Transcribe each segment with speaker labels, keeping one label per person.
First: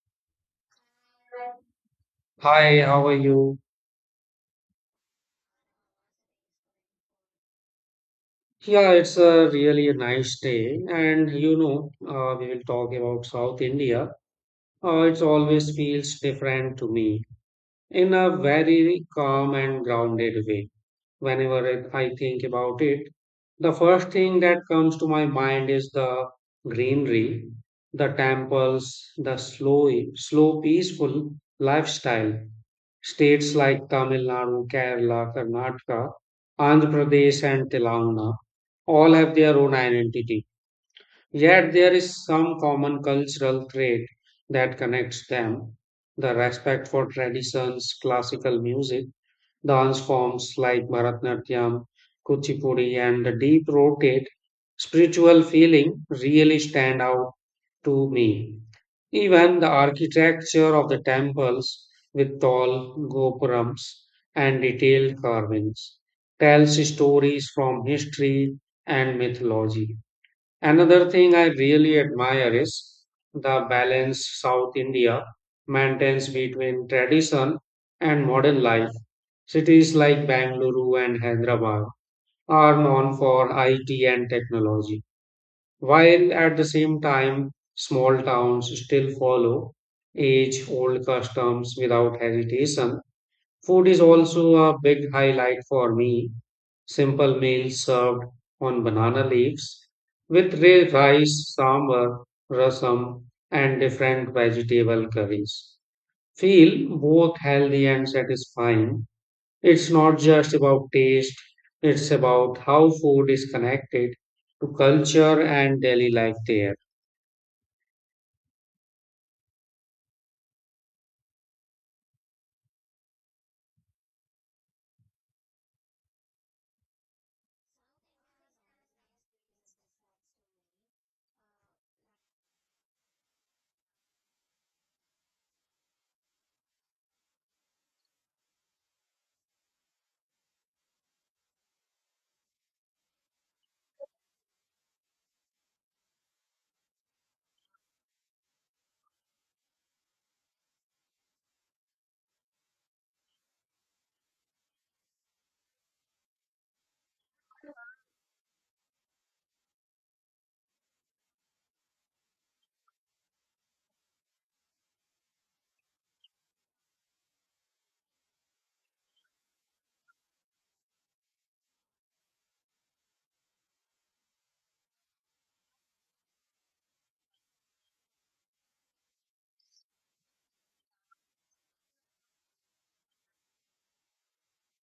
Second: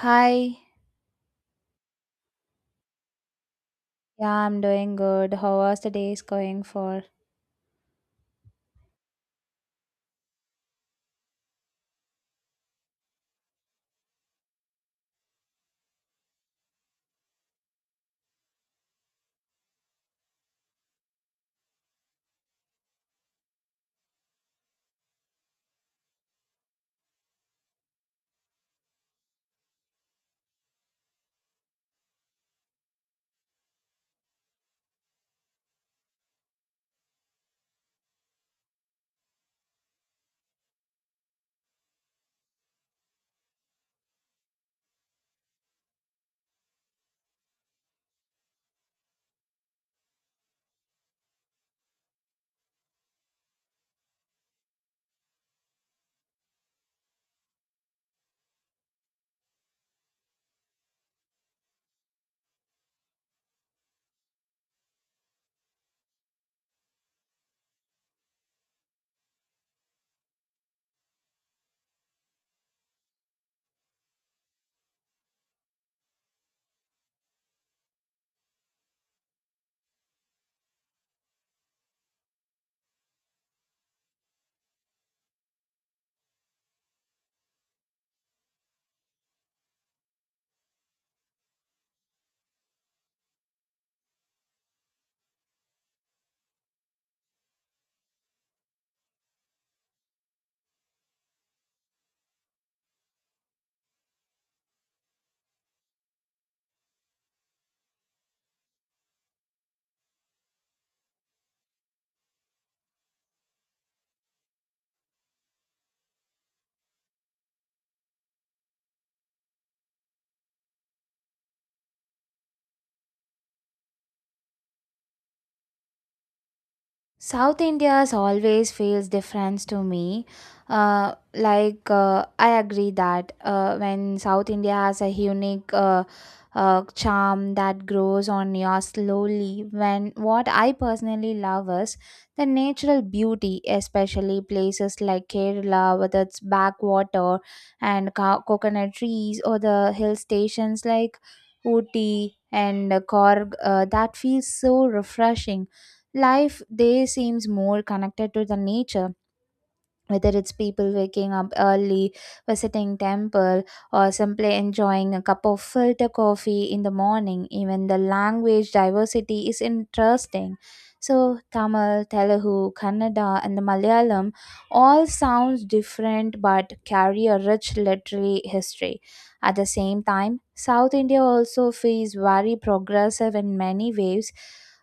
Speaker 1: Hi,
Speaker 2: Hi, how are you?
Speaker 1: yeah, I'm doing good. How was the days going for?
Speaker 2: Yeah, it's a really a nice day, and we will talk about South India. It always feels different to me in a very calm and grounded way. I think about it. The first thing that comes to my mind is the greenery, the temples, the slow, slow, peaceful lifestyle. States like Tamil Nadu, Kerala, Karnataka, Andhra Pradesh, and Telangana all have their own identity. Yet there is some common cultural trait that connects them, the respect for traditions, classical music, dance forms like Bharatanatyam, Kuchipudi, and the deep rotate spiritual feeling really stand out to me. Even the architecture of the temples with tall gopurams and detailed carvings tells stories from history and mythology. Another thing I really admire is the balance South India maintains between tradition and modern life. Cities like Bangalore and Hyderabad are known for IT and technology, while at the same time, small towns still follow age old customs without hesitation. Food is also a big highlight for me. Simple meals served on banana leaves with rice, sambar, rasam, and different vegetable curries feel both healthy and satisfying. It's not just about taste, it's about how food is connected to culture and daily life there.
Speaker 1: South India's always feels different to me. I agree that when South India has a unique charm that grows on you slowly. When what I personally love is the natural beauty, especially places like Kerala with its backwater and coconut trees, or the hill stations like Ooty and Korg. That feels so refreshing life there seems more connected to the nature whether it's people waking up early, visiting temple, or simply enjoying a cup of filter coffee in the morning, even the language diversity is interesting. So Tamil, Telugu, Kannada, and the Malayalam all sounds different but carry a rich literary history. At the same time, South India also feels very progressive in many ways.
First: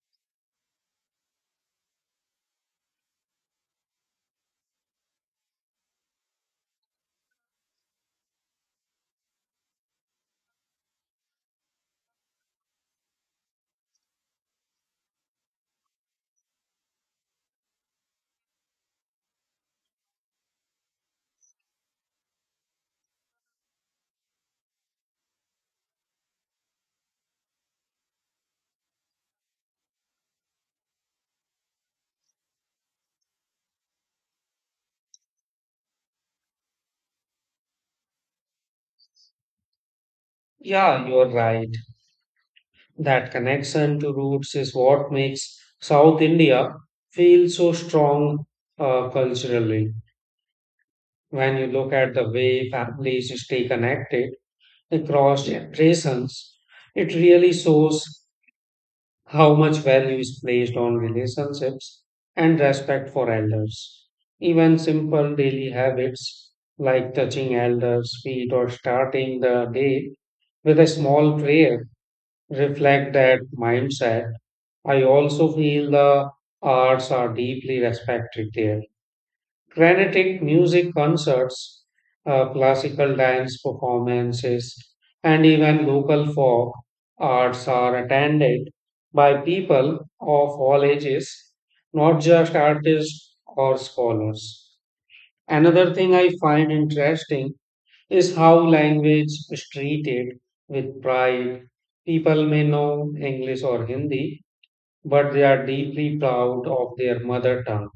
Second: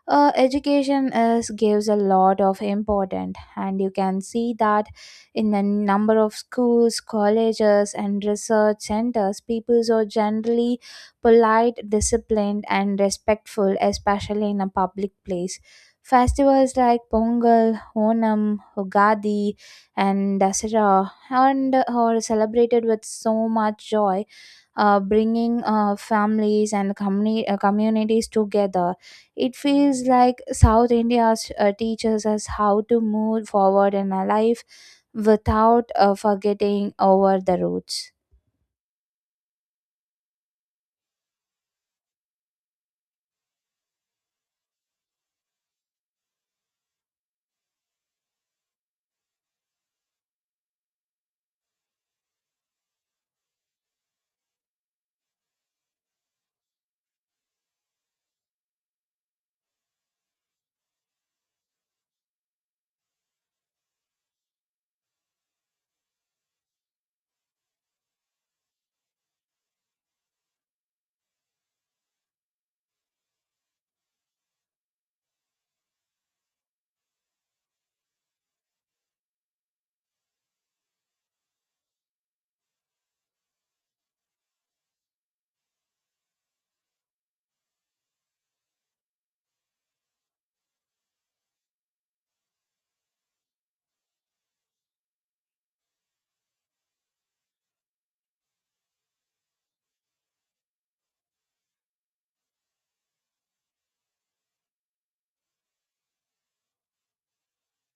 Speaker 1: Education is gives a lot of importance, and you can see that in a number of schools, colleges, and research centers, peoples are generally polite, disciplined, and respectful, especially in a public place. Festivals like Pongal, Onam, Ugadi, and Dasara and are celebrated with so much joy bringing families and communities together. It feels like South India teaches us how to move forward in our life without forgetting over the roots.
Speaker 2: Yeah, you're right. That connection to roots is what makes South India feel so strong culturally. When you look at the way families stay connected across generations, it really shows how much value is placed on relationships and respect for elders. Even simple daily habits like touching elders' feet or starting the day with a small prayer reflect that mindset. I also feel the arts are deeply respected there. Granitic music concerts, classical dance performances, and even local folk arts are attended by people of all ages, not just artists or scholars. Another thing I find interesting is how language is treated with pride. People may know English or Hindi but they are deeply proud of their mother tongue.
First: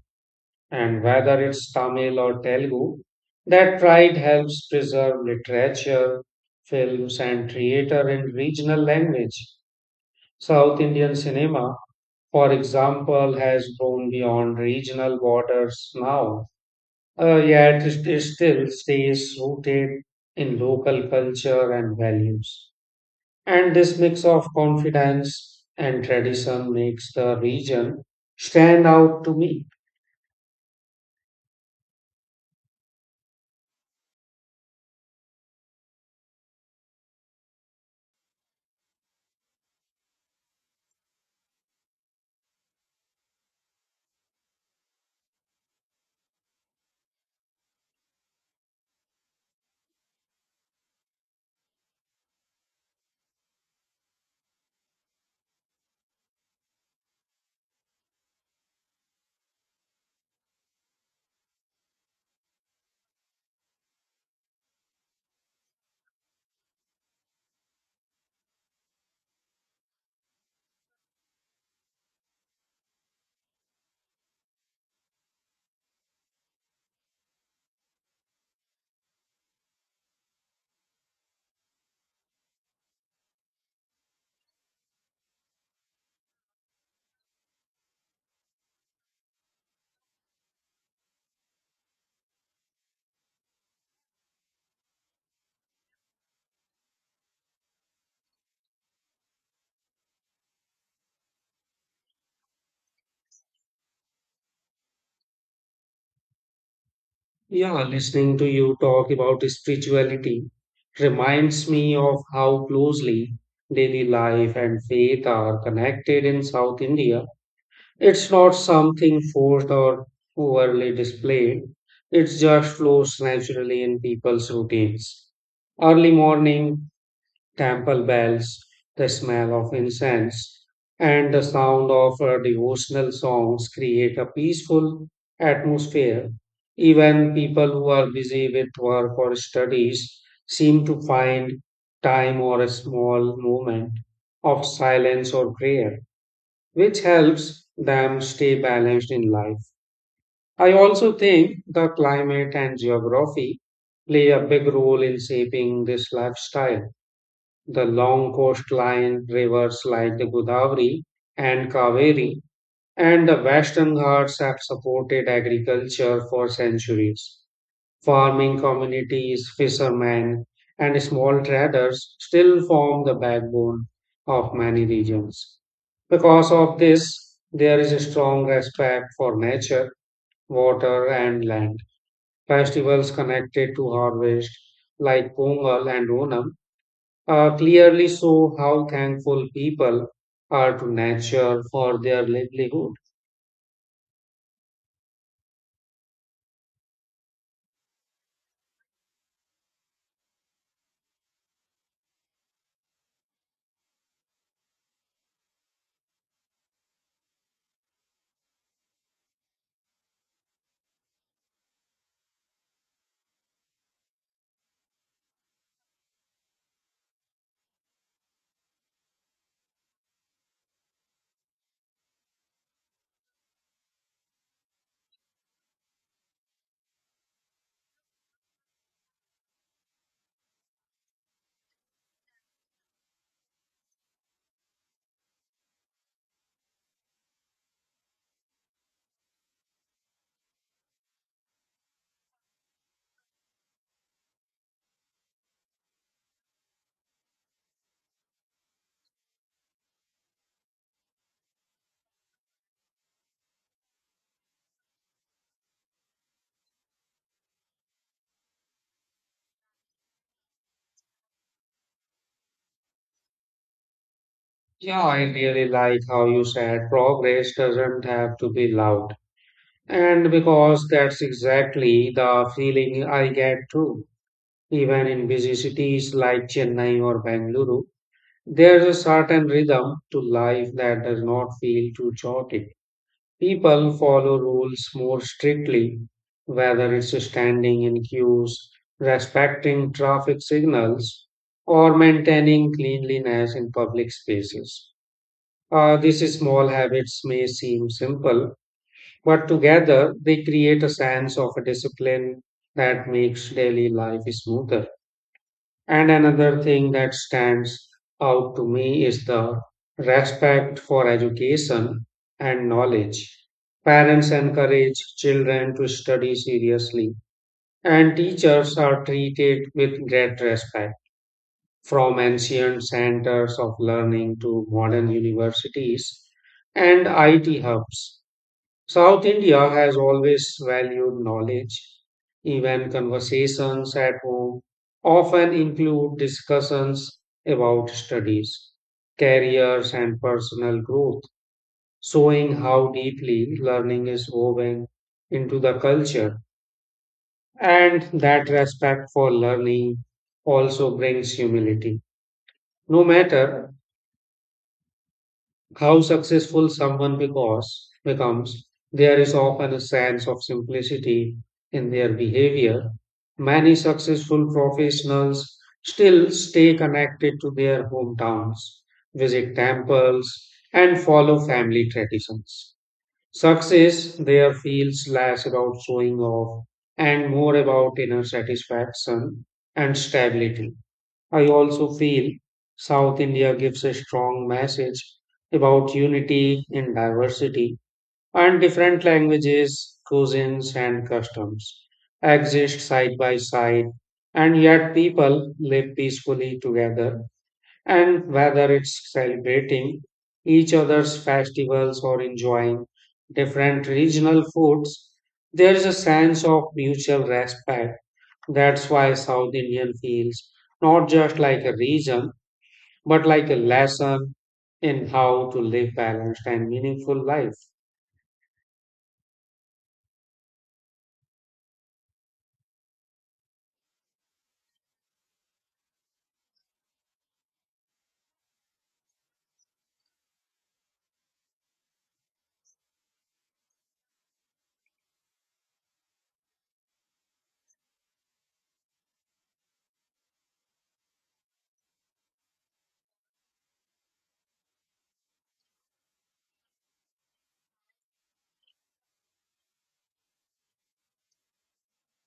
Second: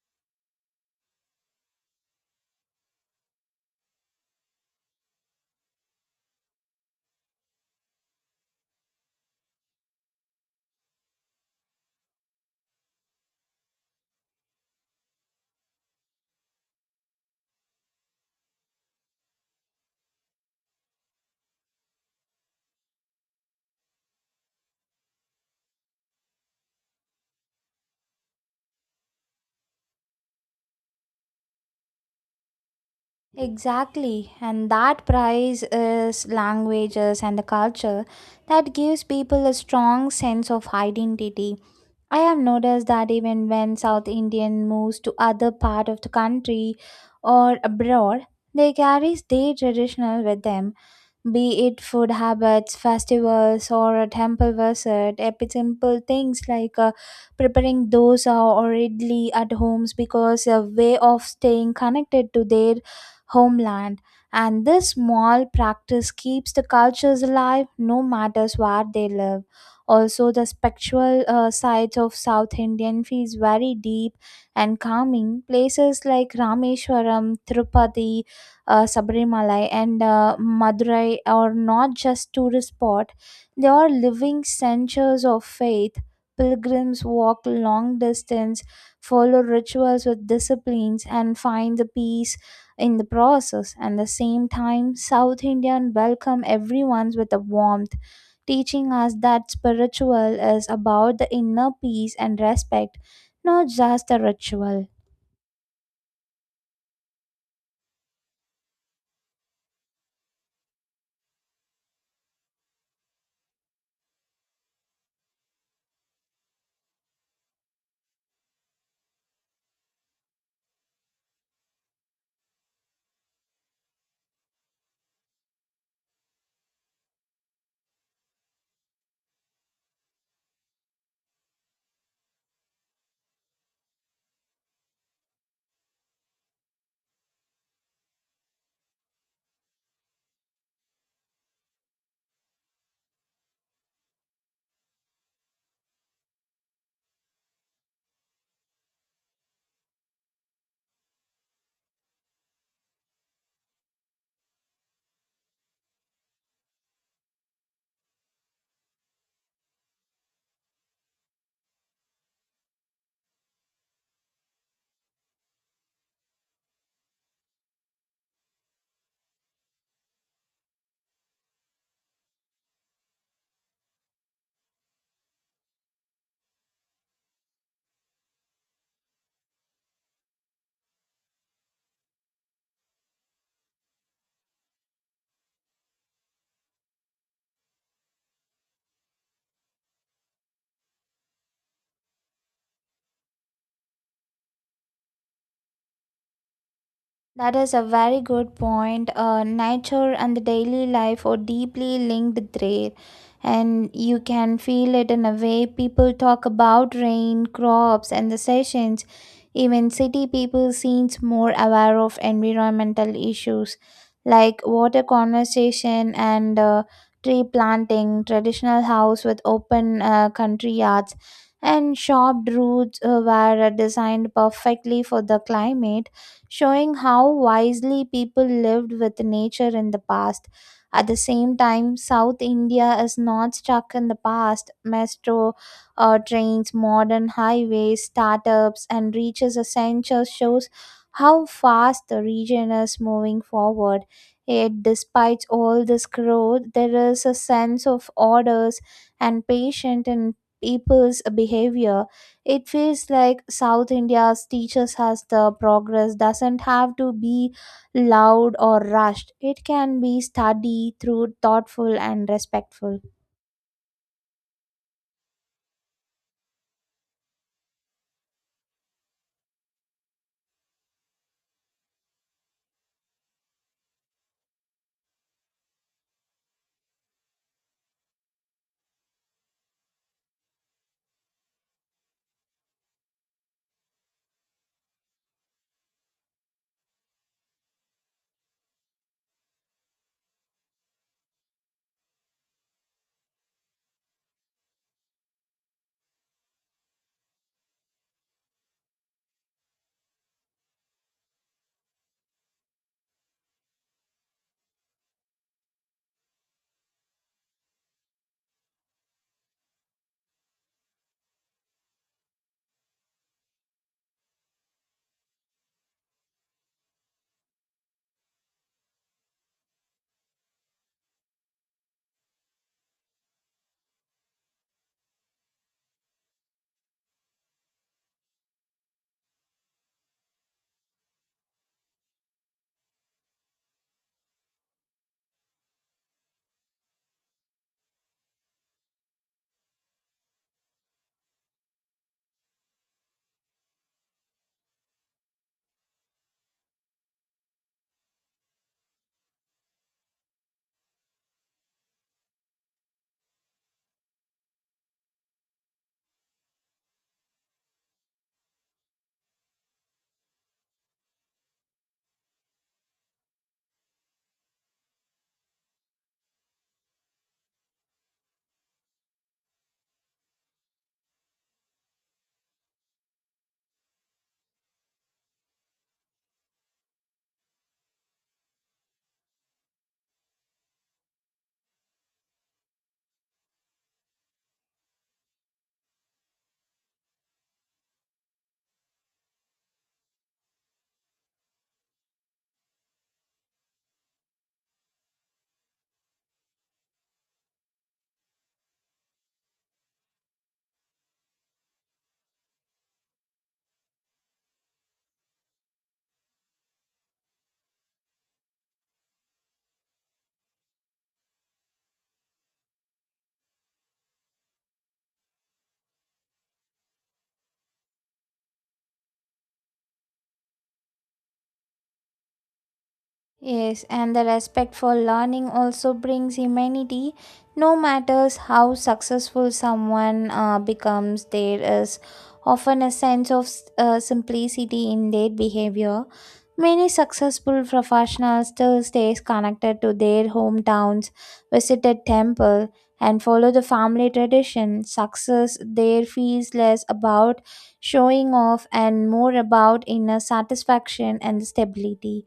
Speaker 2: And whether it's Tamil or Telugu, that pride helps preserve literature, films, and theater in regional language. South Indian cinema, for example, has grown beyond regional borders now, yet it still stays rooted in local culture and values. And this mix of confidence and tradition makes the region stand out to me.
Speaker 1: Exactly, and that prize is languages and the culture that gives people a strong sense of identity. I have noticed that even when South Indian moves to other part of the country or abroad, they carry their traditional with them, be it food habits, festivals, or a temple visit, simple things like preparing dosa or idli at homes because a way of staying connected to their homeland. And this small practice keeps the cultures alive no matter where they live. Also, the spiritual sides of South Indian feels very deep and calming. Places like Rameshwaram, Tirupati, Sabarimalai and Madurai are not just tourist spot; they are living centers of faith. Pilgrims walk long distance, follow rituals with disciplines, and find the peace in the process. And the same time, South Indian welcome everyone with a warmth, teaching us that spiritual is about the inner peace and respect, not just the ritual.
Speaker 2: Yeah, listening to you talk about spirituality reminds me of how closely daily life and faith are connected in South India. It's not something forced or overly displayed, it just flows naturally in people's routines. Early morning temple bells, the smell of incense, and the sound of devotional songs create a peaceful atmosphere. Even people who are busy with work or studies seem to find time or a small moment of silence or prayer, which helps them stay balanced in life. I also think the climate and geography play a big role in shaping this lifestyle. The long coastline, rivers like the Godavari and Kaveri, and the Western Ghats have supported agriculture for centuries. Farming communities, fishermen, and small traders still form the backbone of many regions. Because of this, there is a strong respect for nature, water, and land. Festivals connected to harvest, like Pongal and Onam, clearly show how thankful people are to nature for their livelihood.
Speaker 1: That is a very good point. Nature and the daily life are deeply linked there, and you can feel it in a way people talk about rain, crops, and the sessions. Even city people seems more aware of environmental issues like water conservation and tree planting, traditional house with open country yards, and shop routes were designed perfectly for the climate showing how wisely people lived with nature in the past. At the same time, South India is not stuck in the past. Metro trains, modern highways, startups, and reaches essential shows how fast the region is moving forward. Yet, despite all this growth, there is a sense of orders and patience in people's behavior. It feels like South India's teachers has the progress doesn't have to be loud or rushed. It can be studied through thoughtful and respectful.
Speaker 2: Yeah, I really like how you said progress doesn't have to be loud. And because that's exactly the feeling I get too. Even in busy cities like Chennai or Bangalore, there's a certain rhythm to life that does not feel too chaotic. People follow rules more strictly, whether it's standing in queues, respecting traffic signals, or maintaining cleanliness in public spaces. These small habits may seem simple, but together they create a sense of a discipline that makes daily life smoother. And another thing that stands out to me is the respect for education and knowledge. Parents encourage children to study seriously, and teachers are treated with great respect. From ancient centers of learning to modern universities and IT hubs, South India has always valued knowledge. Even conversations at home often include discussions about studies, careers, and personal growth, showing how deeply learning is woven into the culture. And that respect for learning also brings humility. No matter how successful someone becomes, there is often a sense of simplicity in their behavior. Many successful professionals still stay connected to their hometowns, visit temples, and follow family traditions. Success there feels less about showing off and more about inner satisfaction and stability. I also feel South India gives a strong message about unity in diversity, and different languages, cuisines, and customs exist side by side, and yet people live peacefully together. And whether it's celebrating each other's festivals or enjoying different regional foods, there is a sense of mutual respect. That's why South Indian feels not just like a region, but like a lesson in how to live balanced and meaningful life.
Speaker 1: Yes, and the respect for learning also brings humanity. No matters how successful someone becomes, there is often a sense of simplicity in their behavior. Many successful professionals still stay connected to their hometowns, visited temple, and follow the family tradition. Success there feels less about showing off and more about inner satisfaction and stability.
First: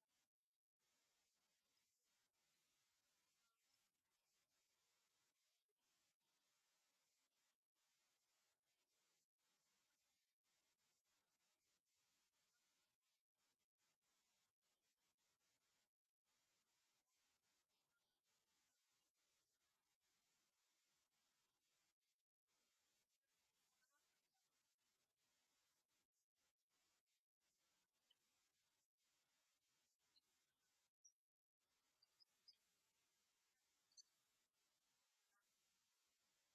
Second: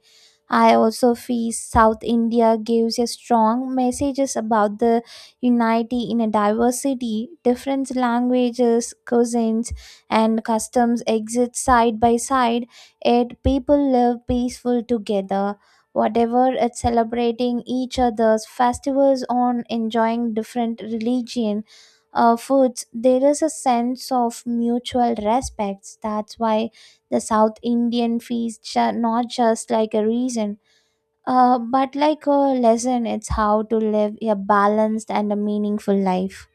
Speaker 1: I also feel South India gives a strong messages about the unity in a diversity. Different languages, cuisines, and customs exist side by side it people live peaceful together, whatever it's celebrating each other's festivals on enjoying different religion foods. There is a sense of mutual respects. That's why the South Indian feasts are not just like a reason. But like a lesson, it's how to live a balanced and a meaningful life.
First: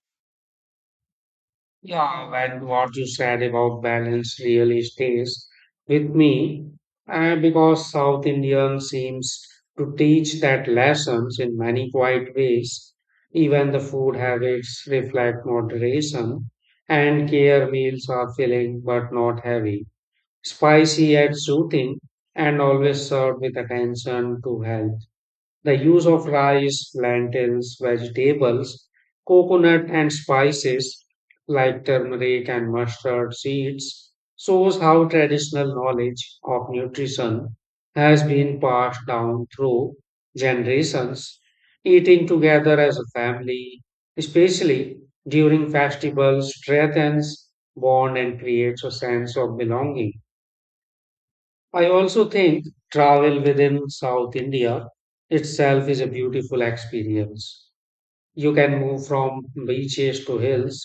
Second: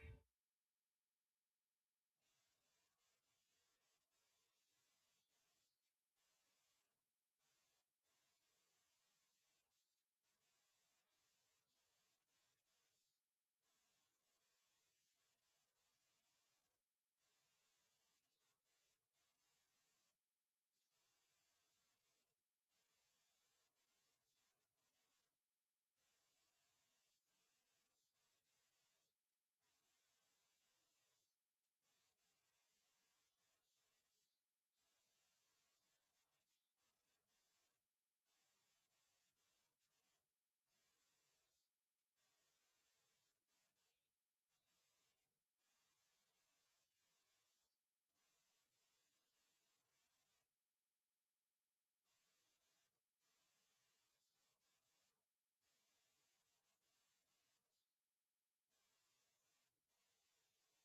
Speaker 2: Yeah, and what you said about balance really stays with me, and because South Indian seems to teach that lessons in many quiet ways. Even the food habits reflect moderation, and care meals are filling but not heavy, spicy yet soothing, and always served with attention to health. The use of rice, lentils, vegetables, coconut, and spices like turmeric and mustard seeds shows how traditional knowledge of nutrition has been passed down through generations. Eating together as a family, especially during festivals, strengthens bond and creates a sense of belonging. I also think travel within South India itself is a beautiful experience. You can move from beaches to hills,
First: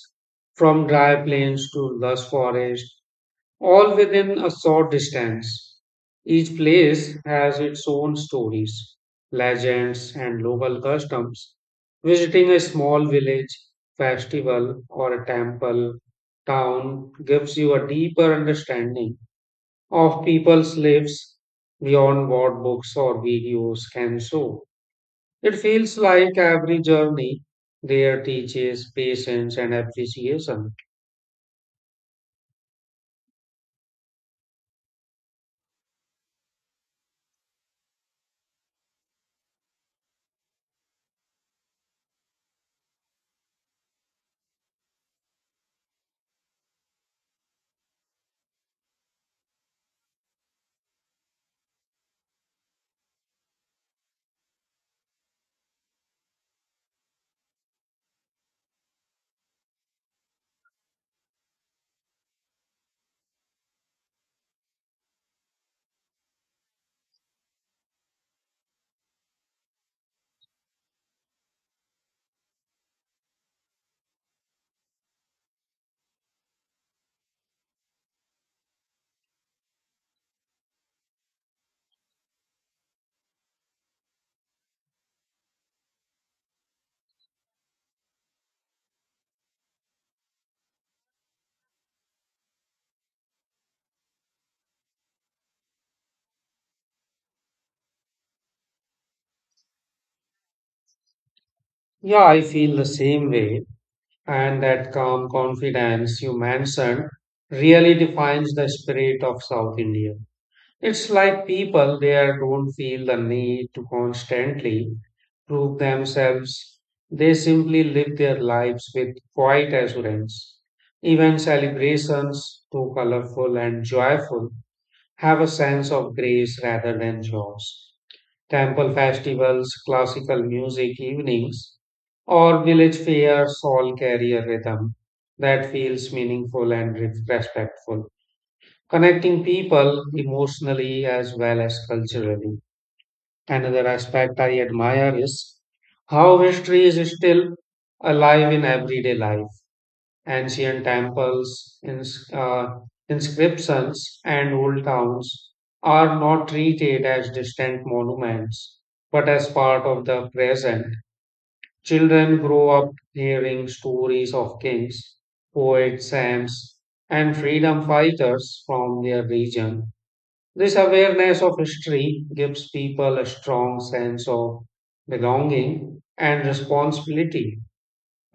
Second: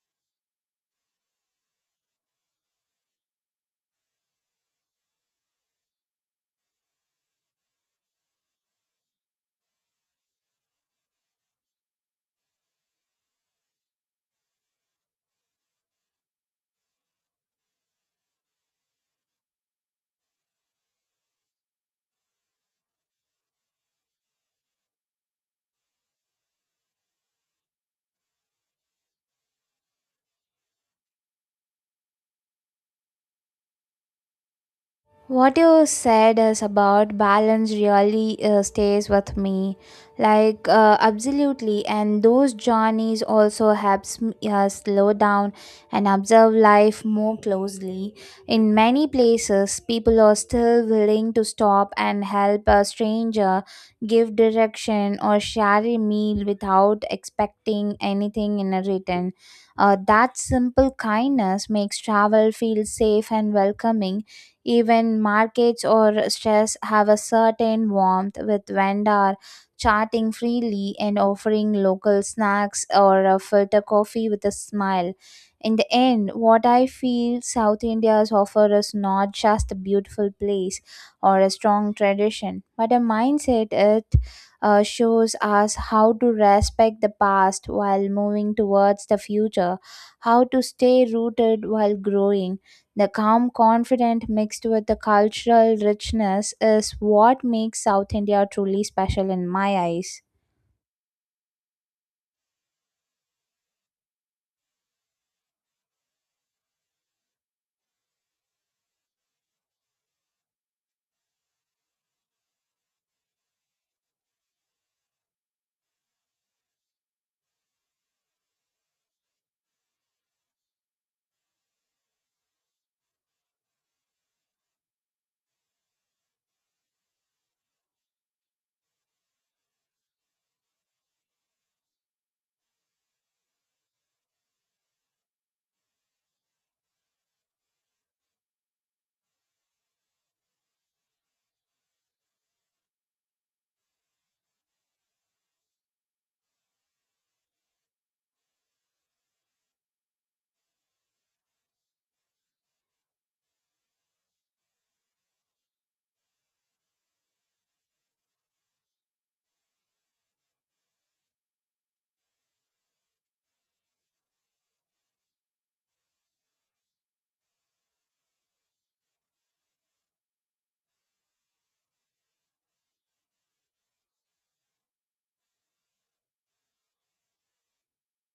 Speaker 2: from dry plains to lush forest, all within a short distance. Each place has its own stories, legends, and local customs. Visiting a small village, festival, or a temple town gives you a deeper understanding of people's lives beyond what books or videos can show. It feels like every journey there teaches patience and appreciation.
Speaker 1: What you said is about balance really stays with me. Like, absolutely. And those journeys also helps me slow down and observe life more closely. In many places, people are still willing to stop and help a stranger, give direction, or share a meal without expecting anything in a return. That simple kindness makes travel feel safe and welcoming even markets or stress have a certain warmth with vendor chatting freely and offering local snacks or a filter coffee with a smile. In the end, what I feel South India's offer is not just a beautiful place or a strong tradition, but a mindset it shows us how to respect the past while moving towards the future, how to stay rooted while growing the calm confidence mixed with the cultural richness is what makes South India truly special in my eyes.
Speaker 2: Yeah, I feel the same way. And that calm confidence you mentioned really defines the spirit of South India. It's like people there don't feel the need to constantly prove themselves. They simply live their lives with quiet assurance. Even celebrations, too colorful and joyful, have a sense of grace rather than chores. Temple festivals, classical music evenings, or village fairs all carry a rhythm that feels meaningful and respectful, connecting people emotionally as well as culturally. Another aspect I admire is how history is still alive in everyday life. Ancient temples, inscriptions, and old towns are not treated as distant monuments, but as part of the present. Children grow up hearing stories of kings, poets, saints, and freedom fighters from their region. This awareness of history gives people a strong sense of belonging and responsibility,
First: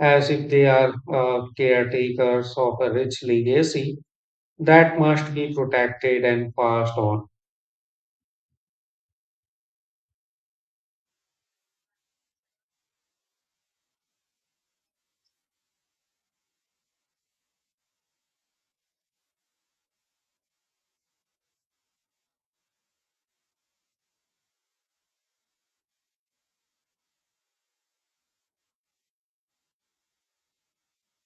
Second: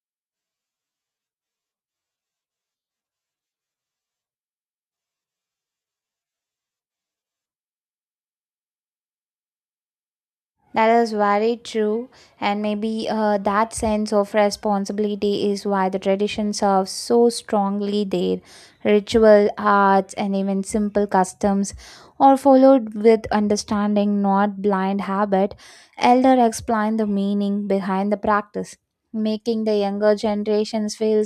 Speaker 2: as if they are caretakers of a rich legacy that must be protected and passed on.
Speaker 1: That is very true, and maybe that sense of responsibility is why the tradition serves so strongly there. Ritual, arts, and even simple customs are followed with understanding, not blind habit. Elder explain the meaning behind the practice, making the younger generations feel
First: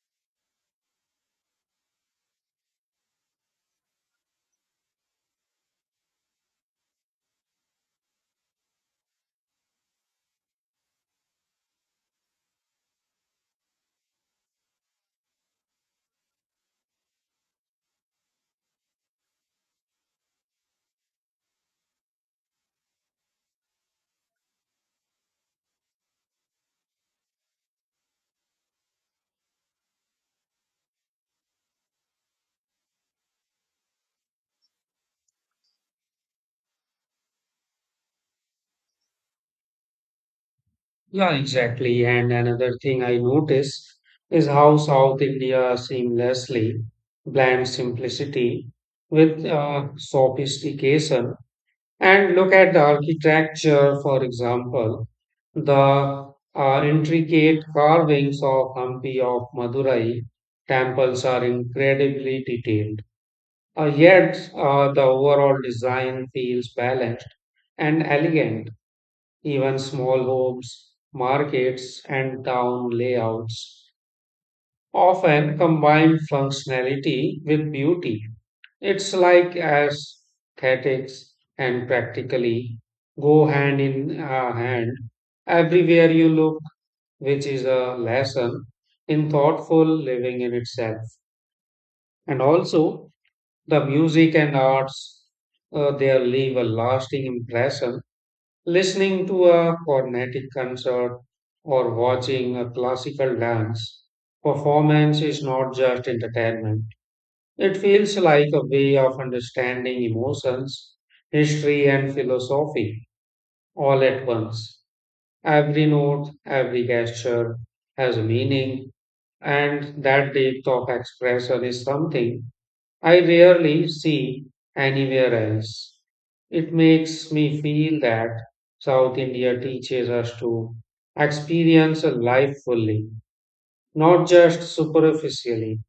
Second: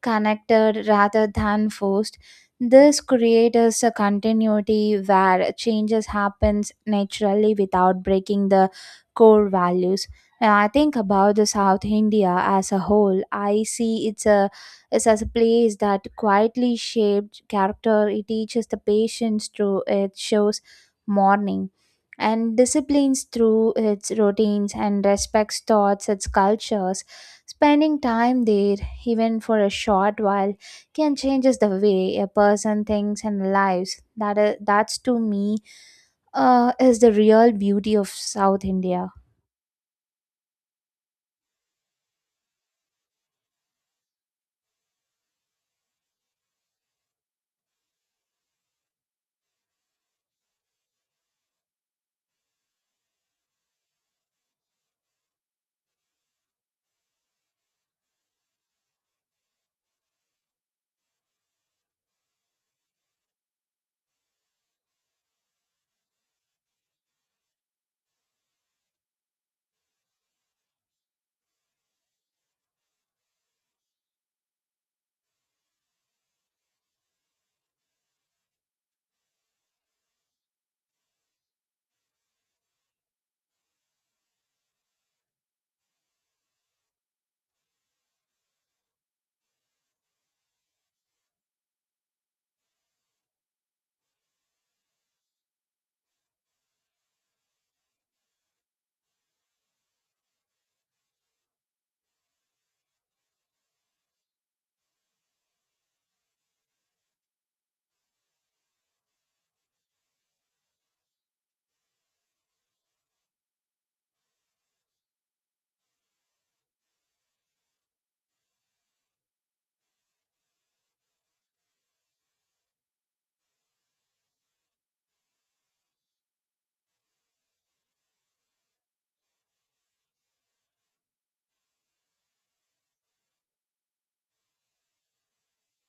Speaker 1: connected rather than forced. This creates a continuity where changes happens naturally without breaking the core values. When I think about the South India as a whole, I see it's as a place that quietly shaped character. It teaches the patience through it shows mourning and disciplines through its routines and respects thoughts its cultures. Spending time there, even for a short while, can changes the way a person thinks and lives. That is, that's to me is the real beauty of South India.
Speaker 2: Yeah, exactly. And another thing I notice is how South India seamlessly blends simplicity with sophistication. And look at the architecture, for example, the intricate carvings of Hampi of Madurai temples are incredibly detailed. Yet the overall design feels balanced and elegant. Even small homes, markets, and town layouts often combine functionality with beauty. It's like aesthetics and practically go hand in hand everywhere you look, which is a lesson in thoughtful living in itself. And also, the music and arts, they leave a lasting impression. Listening to a Carnatic concert or watching a classical dance performance is not just entertainment. It feels like a way of understanding emotions, history, and philosophy all at once. Every note, every gesture has a meaning, and that depth of expression is something I rarely see anywhere else. It makes me feel that South India teaches us to experience life fully, not just superficially.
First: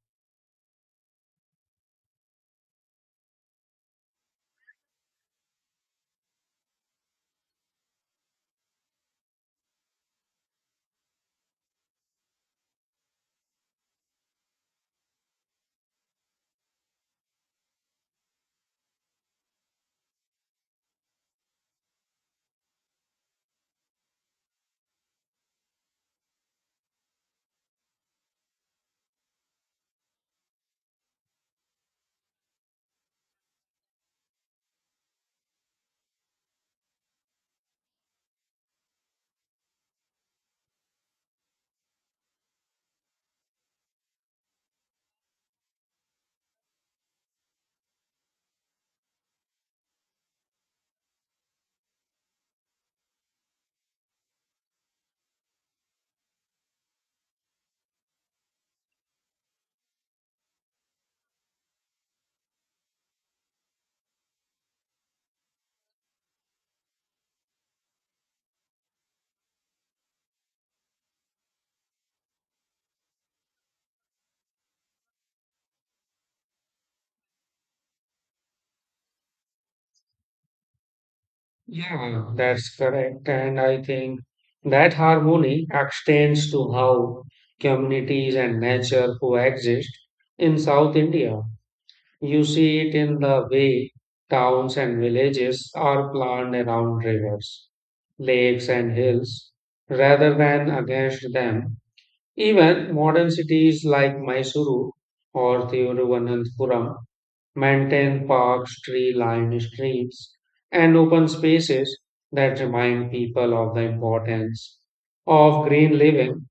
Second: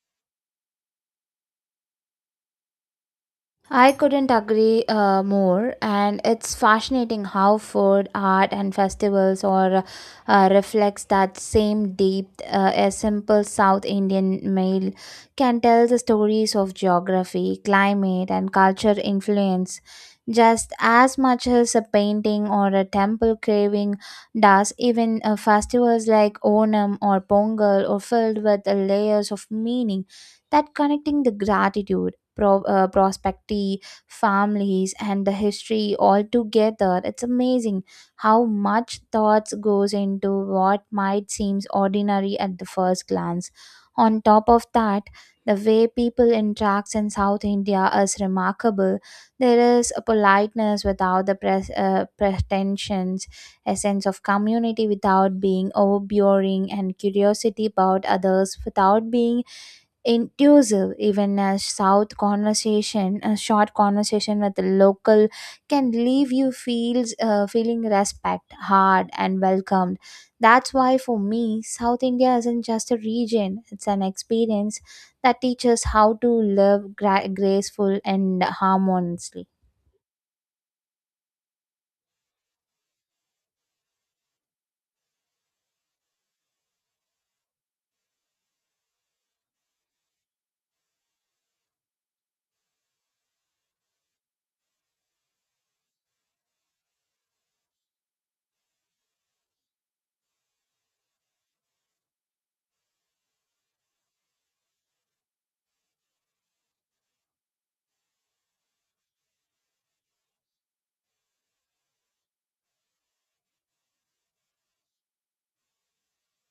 Speaker 1: I couldn't agree more, and it's fascinating how food, art, and festivals or reflects that same depth. A simple South Indian meal can tell the stories of geography, climate, and culture influence just as much as a painting or a temple carving does. Even festivals like Onam or Pongal are filled with layers of meaning that connecting the gratitude prospectee families and the history all together. It's amazing how much thoughts goes into what might seems ordinary at the first glance. On top of that, the way people interact in South India is remarkable. There is a politeness without the pretensions, a sense of community without being overbearing and curiosity about others without being intrusive. Even a short conversation with the local can leave you feels feeling respect hard and welcomed. That's why for me South India isn't just a region, it's an experience that teaches how to live graceful and harmoniously.
Speaker 2: Yeah, that's correct. And I think that harmony extends to how communities and nature coexist in South India. You see it in the way towns and villages are planned around rivers, lakes, and hills rather than against them. Even modern cities like Mysuru or Thiruvananthapuram maintain parks, tree lined streets, and open spaces that remind people of the importance of green living.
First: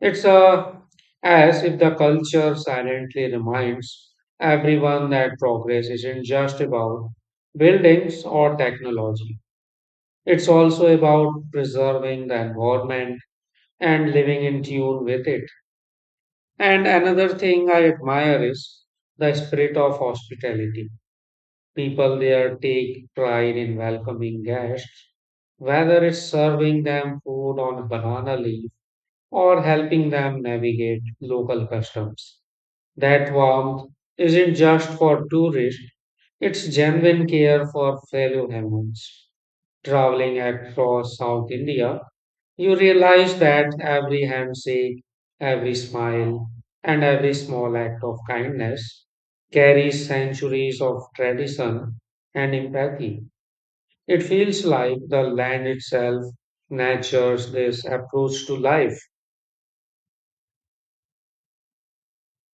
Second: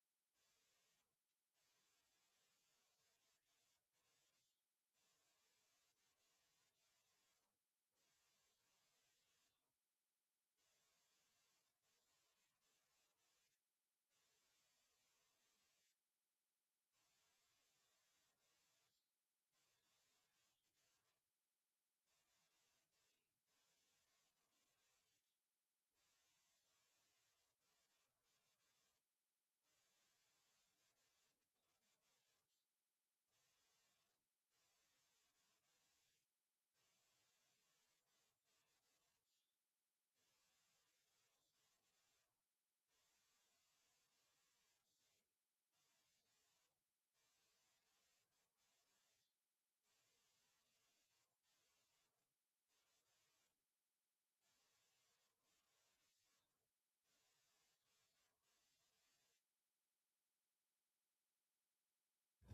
Speaker 2: It's As if the culture silently reminds everyone that progress isn't just about buildings or technology. It's also about preserving the environment and living in tune with it. And another thing I admire is the spirit of hospitality. People there take pride in welcoming guests, whether it's serving them food on a banana leaf or helping them navigate local customs. That warmth isn't just for tourists, it's genuine care for fellow humans. Traveling across South India, you realize that every handshake, every smile, and every small act of kindness carries centuries of tradition and empathy. It feels like the land itself nurtures this approach to life.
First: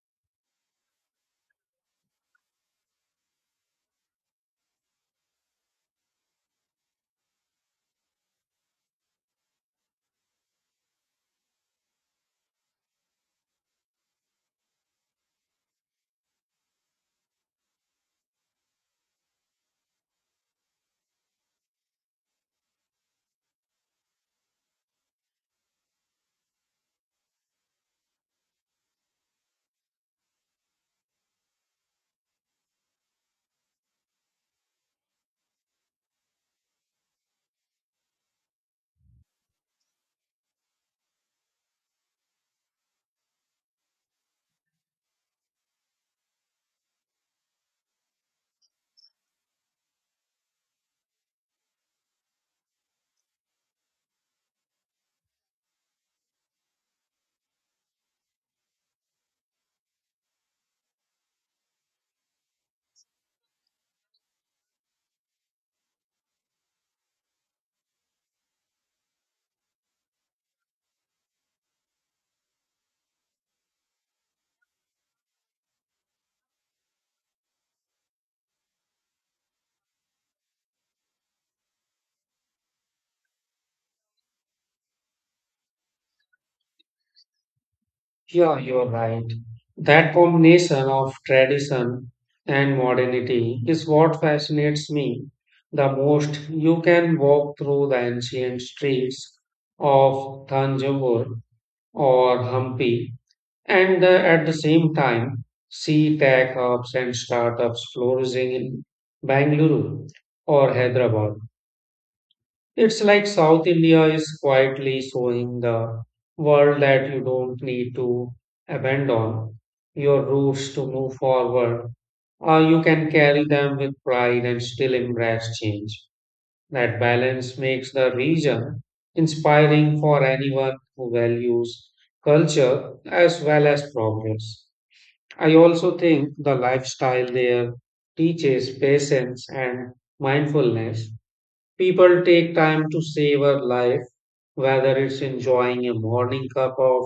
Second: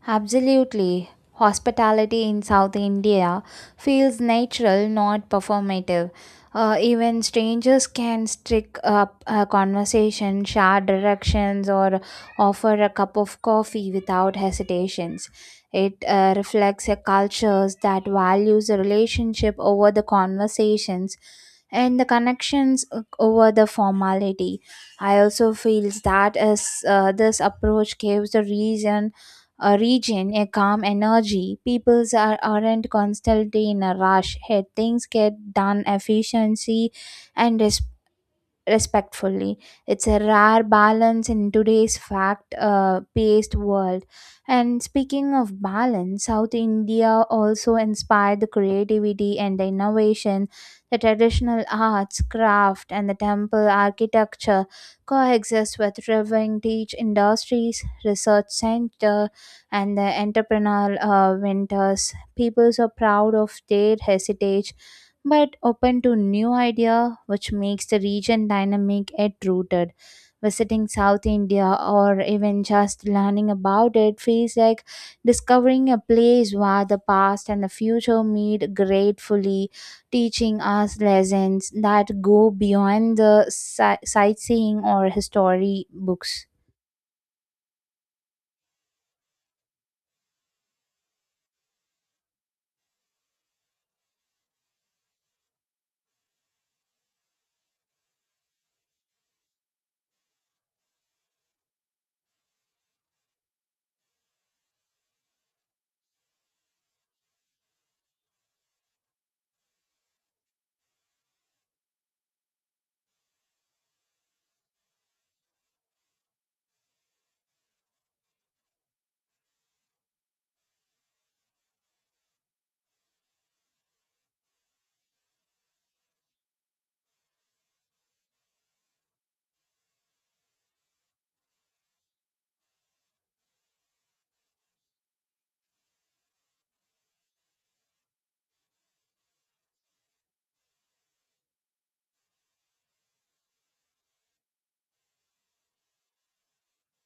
Speaker 1: Absolutely. Hospitality in South India feels natural, not performative. Even strangers can strike up a conversation, share directions, or offer a cup of coffee without hesitations. It reflects a culture that values the relationship over the conversations and the connections over the formality. I also feel that as this approach gives the reason a region, a calm energy. Peoples are, aren't constantly in a rush. Hey, things get done efficiency and responsibility respectfully. It's a rare balance in today's fact paced world. And speaking of balance, South India also inspired the creativity and the innovation. The traditional arts, craft, and the temple architecture coexist with thriving teach industries, research center, and the entrepreneurial winters. People are proud of their heritage but open to new idea which makes the region dynamic and rooted. Visiting South India or even just learning about it feels like discovering a place where the past and the future meet gratefully, teaching us lessons that go beyond the sightseeing or history books.
Speaker 2: Yeah, you're right. That combination of tradition and modernity is what fascinates me the most. You can walk through the ancient streets of Thanjavur or Hampi and at the same time see tech hubs and startups flourishing in Bangalore or Hyderabad. It's like South India is quietly showing the world that you don't need to abandon your roots to move forward. You can carry them with pride and still embrace change. That balance makes the region inspiring for anyone who values culture as well as progress. I also think the lifestyle there teaches patience and mindfulness. People take time to savor life, whether it's enjoying a morning cup of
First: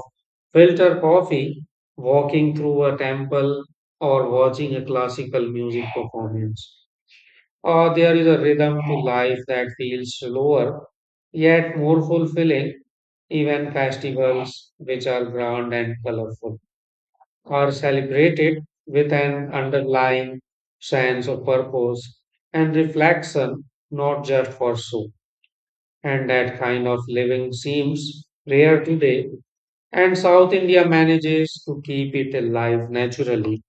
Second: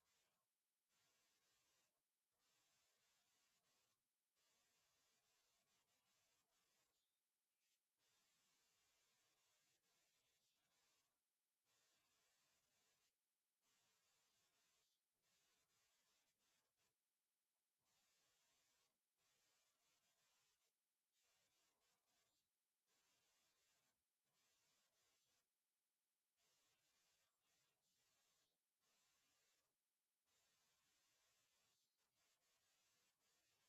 Speaker 2: filter coffee, walking through a temple, or watching a classical music performance. Or there is a rhythm to life that feels slower yet more fulfilling. Even festivals, which are grand and colorful, are celebrated with an underlying sense of purpose and reflection, not just for show, and that kind of living seems rare today, and South India manages to keep it alive naturally.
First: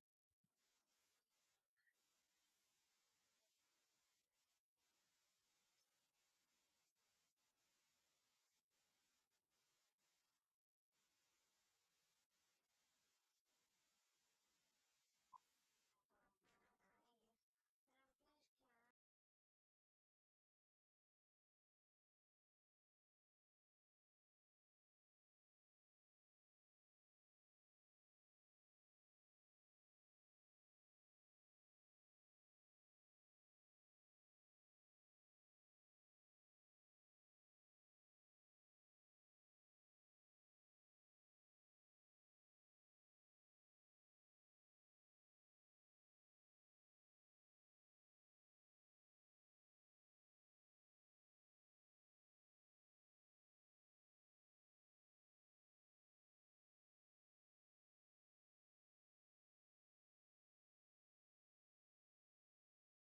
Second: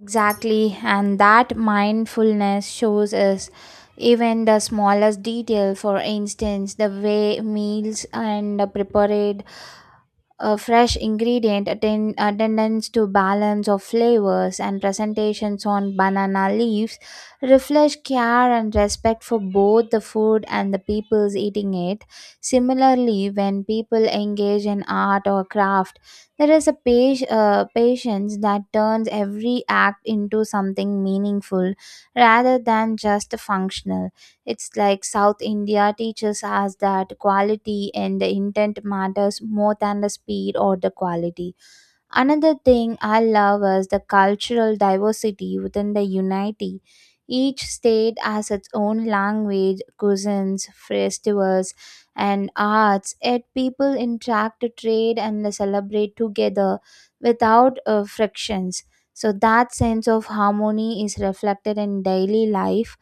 Speaker 1: Exactly, and that mindfulness shows us even the smallest detail. For instance, the way meals and prepared a fresh ingredient tendance to balance of flavors and presentations on banana leaves reflects care and respect for both the food and the peoples eating it. Similarly, when people engage in art or craft, there is a patience that turns every act into something meaningful rather than just functional. It's like South India teaches us that quality and the intent matters more than the speed or the quality. Another thing I love is the cultural diversity within the unity. Each state has its own language, cuisines, festivals, and arts, yet people interact trade and celebrate together without frictions. So, that sense of harmony is reflected in daily life.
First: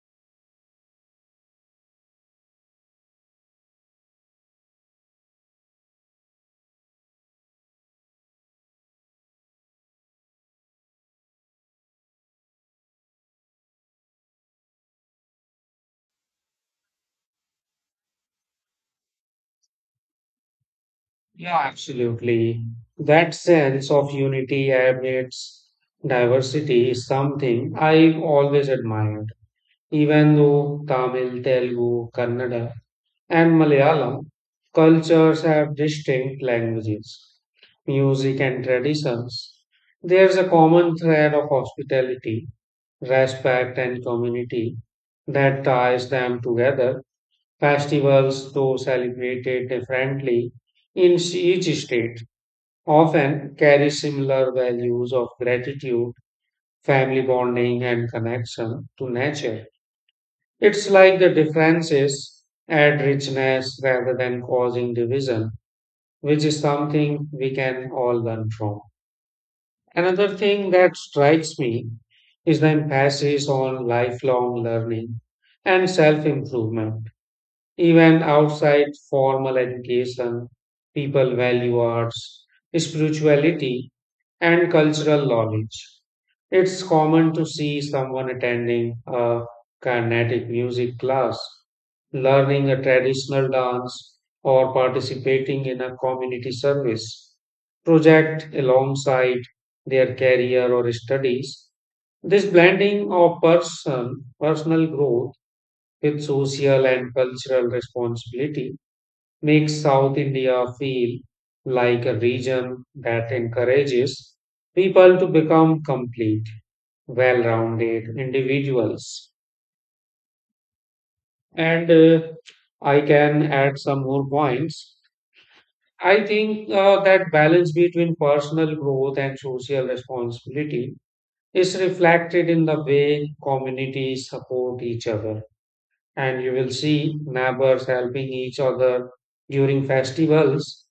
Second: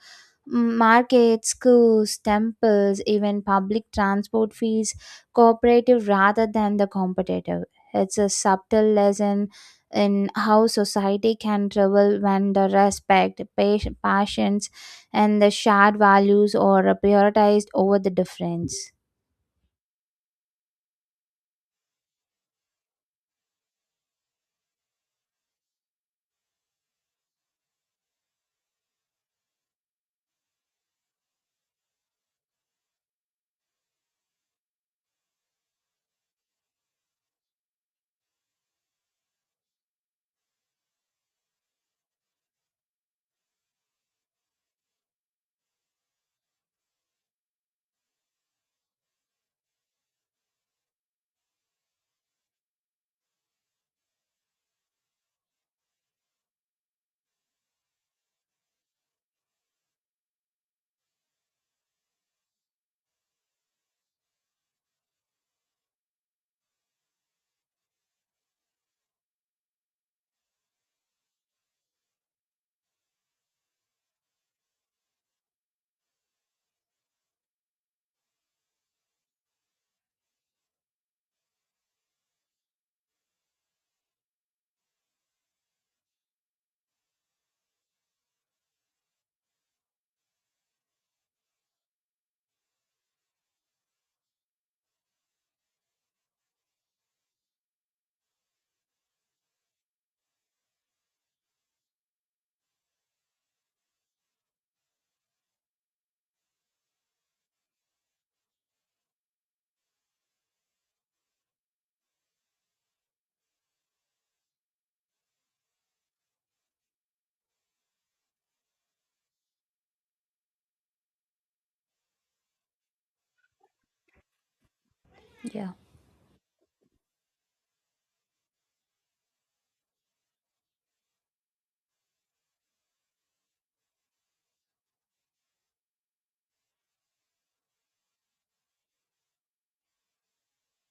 Speaker 1: Markets, schools, temples, even public transport fees cooperative rather than the competitive. It's a subtle lesson in how society can travel when the respect, passions, and the shared values are prioritized over the difference.
Speaker 2: Yeah, absolutely. That sense of unity amidst diversity is something I've always admired. Even though Tamil, Telugu, Kannada, and Malayalam cultures have distinct languages, music, and traditions, there's a common thread of hospitality, respect, and community that ties them together. Festivals, though celebrated differently in each state, often carry similar values of gratitude, family bonding, and connection to nature. It's like the differences add richness rather than causing division, which is something we can all learn from. Another thing that strikes me is the emphasis on lifelong learning and self improvement. Even outside formal education, people value arts, spirituality, and cultural knowledge. It's common to see someone attending a Carnatic music class, learning a traditional dance, or participating in a community service project alongside their career or studies. This blending of personal growth, its social and cultural responsibility, makes South India feel like a region that encourages people to become complete, well rounded individuals. And I can add some more points.
Speaker 1: Yeah.
Speaker 2: I think that balance between personal growth and social responsibility is reflected in the way communities support each other, and you will see neighbors helping each other during festivals,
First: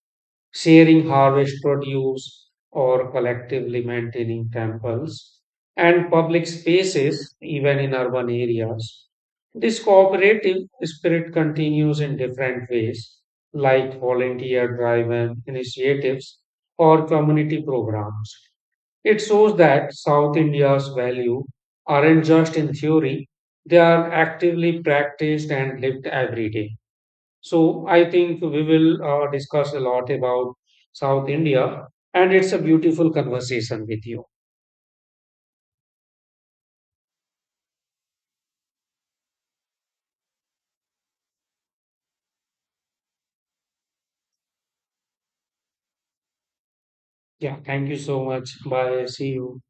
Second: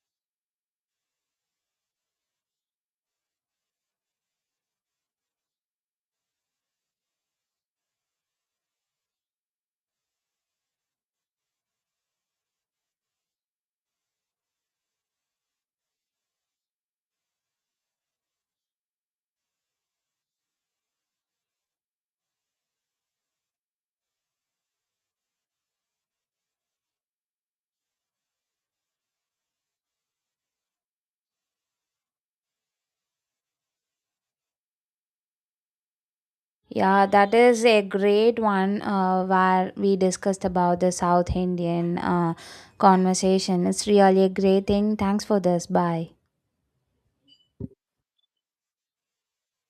Speaker 2: sharing harvest produce, or collectively maintaining temples and public spaces, even in urban areas. This cooperative spirit continues in different ways, like volunteer driven initiatives or community programs. It shows that South India's values aren't just in theory, they are actively practiced and lived every day. So I think we will discuss a lot about South India, and it's a beautiful conversation with you.
Speaker 1: Yeah, that is a great one where we discussed about the South Indian conversation. It's really a great thing. Thanks for this. Bye.
Speaker 2: Yeah, thank you so much. Bye. See you.